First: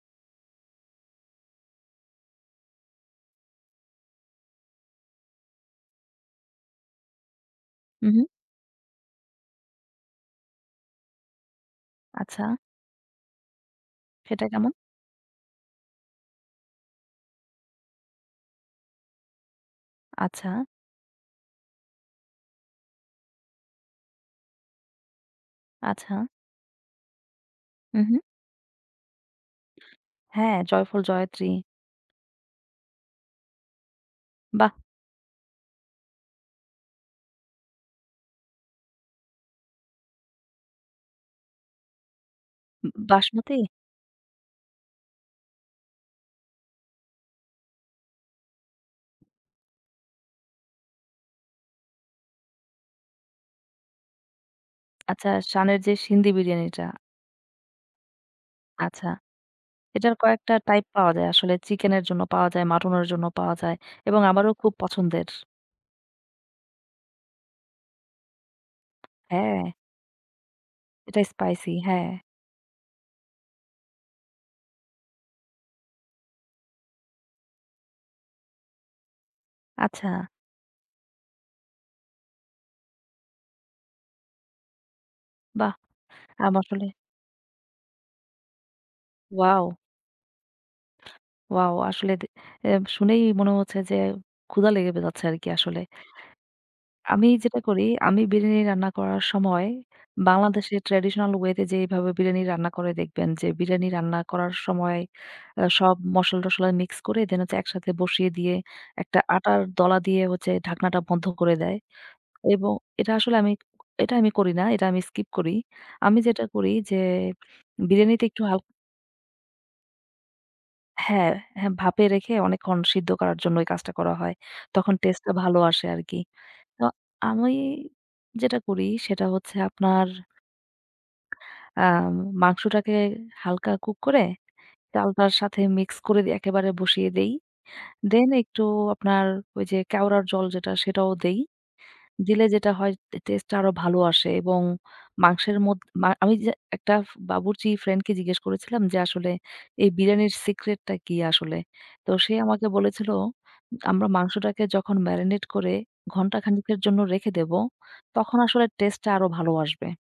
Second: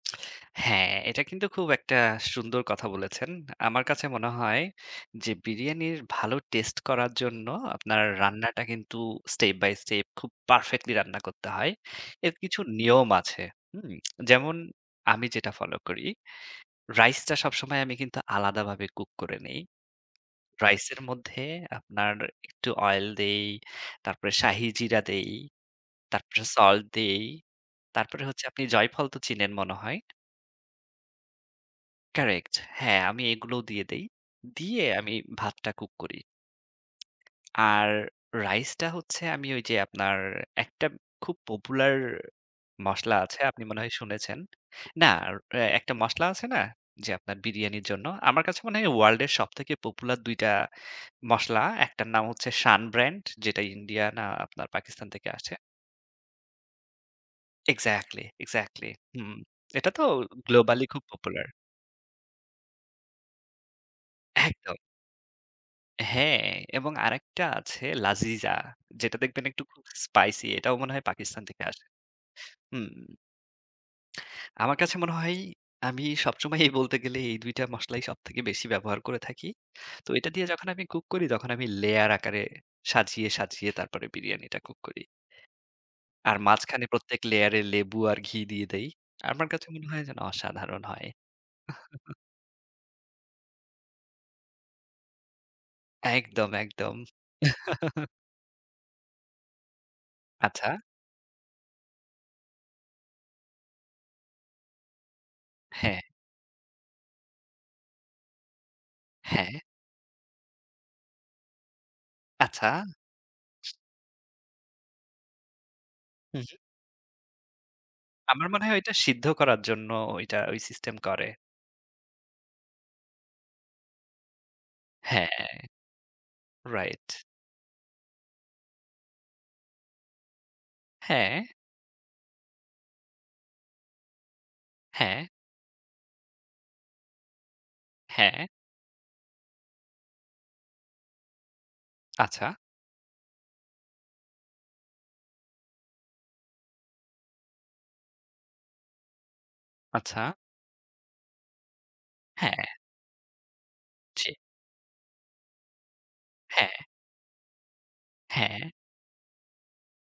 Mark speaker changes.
Speaker 1: হ্যাঁ, এটা কিন্তু খুব একটা সুন্দর কথা বলেছেন। আমার কাছে মনে হয় যে বিরিয়ানির ভালো টেস্ট করার জন্য আপনার
Speaker 2: মহুম।
Speaker 1: রান্নাটা কিন্তু স্টেপ বাই স্টেপ খুব পারফেক্টলি রান্না করতে হয়। এর
Speaker 2: আচ্ছা।
Speaker 1: কিছু নিয়ম আছে। হুম?
Speaker 2: সেটা
Speaker 1: যেমন
Speaker 2: কেমন?
Speaker 1: আমি যেটা ফলো করি, রাইসটা সবসময় আমি কিন্তু আলাদাভাবে কুক করে নেই।
Speaker 2: আচ্ছা।
Speaker 1: রাইসের মধ্যে আপনার একটু অয়েল দেই। তারপরে শাহী জিরা দেই।
Speaker 2: আচ্ছা।
Speaker 1: তারপরে সল্ট দেই।
Speaker 2: হু, হু।
Speaker 1: তারপরে হচ্ছে আপনি জয়ফল তো চিনেন মনে হয়?
Speaker 2: হ্যাঁ, জয়ফল, জয়ত্রী।
Speaker 1: কারেক্ট। হ্যাঁ, আমি এগুলোও দিয়ে দেই।
Speaker 2: বাহ!
Speaker 1: দিয়ে আমি ভাতটা কুক করি। আর রাইসটা হচ্ছে আমি ঐযে আপনার একটা খুব পপুলার
Speaker 2: উ উ
Speaker 1: মসলা আছে।
Speaker 2: বাসমতী?
Speaker 1: আপনি মনে হয় শুনেছেন। না, আর অ একটা মসলা আছে না? যে আপনার বিরিয়ানির জন্য। আমার কাছে মনে হয় ওয়ার্ল্ডের সবথেকে পপুলার ২ টা মসলা। একটার নাম হচ্ছে 'সান ব্র্যান্ড' যেটা ইন্ডিয়া না আপনার পাকিস্তান থেকে
Speaker 2: আচ্ছা।
Speaker 1: আসে।
Speaker 2: সানের যে সিন্দি বিরিয়ানিটা।
Speaker 1: Exactly, exactly.
Speaker 2: আচ্ছা,
Speaker 1: হুম, এটা তো অ
Speaker 2: এটার কয়েকটা
Speaker 1: গ্লোবালি
Speaker 2: টাইপ
Speaker 1: খুব
Speaker 2: পাওয়া যায়।
Speaker 1: পপুলার।
Speaker 2: আসলে চিকেনের জন্য পাওয়া যায়, মাটনের জন্য পাওয়া যায় এবং আমারও খুব
Speaker 1: একদম।
Speaker 2: পছন্দের।
Speaker 1: হ্যাঁ, এবং আরেকটা আছে 'লাজিজা' যেটা দেখবেন একটু
Speaker 2: হ্যাঁ।
Speaker 1: স্পাইসি। এটাও মনে হয়
Speaker 2: এটা
Speaker 1: পাকিস্তান থেকে
Speaker 2: স্পাইসি,
Speaker 1: আসে।
Speaker 2: হ্যাঁ।
Speaker 1: হুম। আমার কাছে মনে হয় আমি সবসময়ই বলতে গেলে এই ২ টা মসলা সবথেকে বেশি ব্যবহার করে থাকি। তো
Speaker 2: আচ্ছা।
Speaker 1: এটা দিয়ে যখন আমি কুক করি, তখন আমি লেয়ার আকারে সাজিয়ে, সাজিয়ে তারপরে বিরিয়ানিটা কুক করি।
Speaker 2: বাহ!
Speaker 1: আর
Speaker 2: আম
Speaker 1: মাঝখানে
Speaker 2: আসলে
Speaker 1: প্রত্যেক লেয়ারে লেবু আর ঘি দিয়ে দেই। আমার কাছে
Speaker 2: ওয়াও!
Speaker 1: মনে হয় যেন অসাধারণ হয়।
Speaker 2: ওয়াও! আসলে দে এ শুনেই মনে হচ্ছে যে ক্ষুধা লেগে বে যাচ্ছে আরকি আসলে।
Speaker 1: একদম, একদম।
Speaker 2: আমি যেটা করি, আমি বিরিয়ানি রান্না করার সময়
Speaker 1: আচ্ছা।
Speaker 2: বাংলাদেশের ট্র্যাডিশনাল ওয়েতে যেভাবে বিরিয়ানি রান্না করে দেখবেন যে, বিরিয়ানি রান্না করার সময় আ সব
Speaker 1: হ্যাঁ।
Speaker 2: মসলা-টশলা মিক্স করে দেন হচ্ছে একসাথে বসিয়ে দিয়ে একটা আটার
Speaker 1: হ্যাঁ।
Speaker 2: দলা দিয়ে হচ্ছে ঢাকনাটা বন্ধ করে দেয়
Speaker 1: আচ্ছা।
Speaker 2: এবং এটা আসলে আমি এটা আমি করি না। এটা আমি স্কিপ করি। আমি
Speaker 1: হুম।
Speaker 2: যেটা করি যে বিরিয়ানিতে একটু
Speaker 1: আমার
Speaker 2: হালক
Speaker 1: মনে হয় এটা সিদ্ধ করার জন্য ঐটা ঐ সিস্টেম করে।
Speaker 2: হ্যাঁ, হ্যাঁ। ভাপে রেখে অনেকক্ষণ সিদ্ধ করার জন্য এই কাজটা করা হয়। তখন টেস্টটা
Speaker 1: হ্যাঁ।
Speaker 2: ভালো আসে আরকি। তো
Speaker 1: রাইট।
Speaker 2: আমি যেটা করি সেটা হচ্ছে আপনার
Speaker 1: হ্যাঁ।
Speaker 2: আম মাংসটাকে হালকা কুক করে
Speaker 1: হ্যাঁ।
Speaker 2: চালটার সাথে মিক্স করে দিই। একেবারে বসিয়ে দেই। দেন
Speaker 1: হ্যাঁ।
Speaker 2: একটু আপনার ওইযে কেওড়ার জল যেটা, সেটাও দেই। দিলে
Speaker 1: আচ্ছা।
Speaker 2: যেটা হয় টে টেস্টটা আরো ভালো আসে এবং মাংসের মধ মা আমি যে একটা বাবুর্চি ফ্রেন্ডকে জিজ্ঞেস করেছিলাম যে, "আসলে এই
Speaker 1: আচ্ছা।
Speaker 2: বিরিয়ানির সিক্রেটটা কি আসলে?" তো সে আমাকে
Speaker 1: হ্যাঁ।
Speaker 2: বলেছিল, "আমরা
Speaker 1: জী।
Speaker 2: মাংসটাকে যখন মেরিনেট করে ঘন্টা
Speaker 1: হ্যাঁ।
Speaker 2: খানেকের জন্য রেখে দেব, তখন আসলে
Speaker 1: হ্যাঁ।
Speaker 2: টেস্টেটা আরো ভালো আসবে।"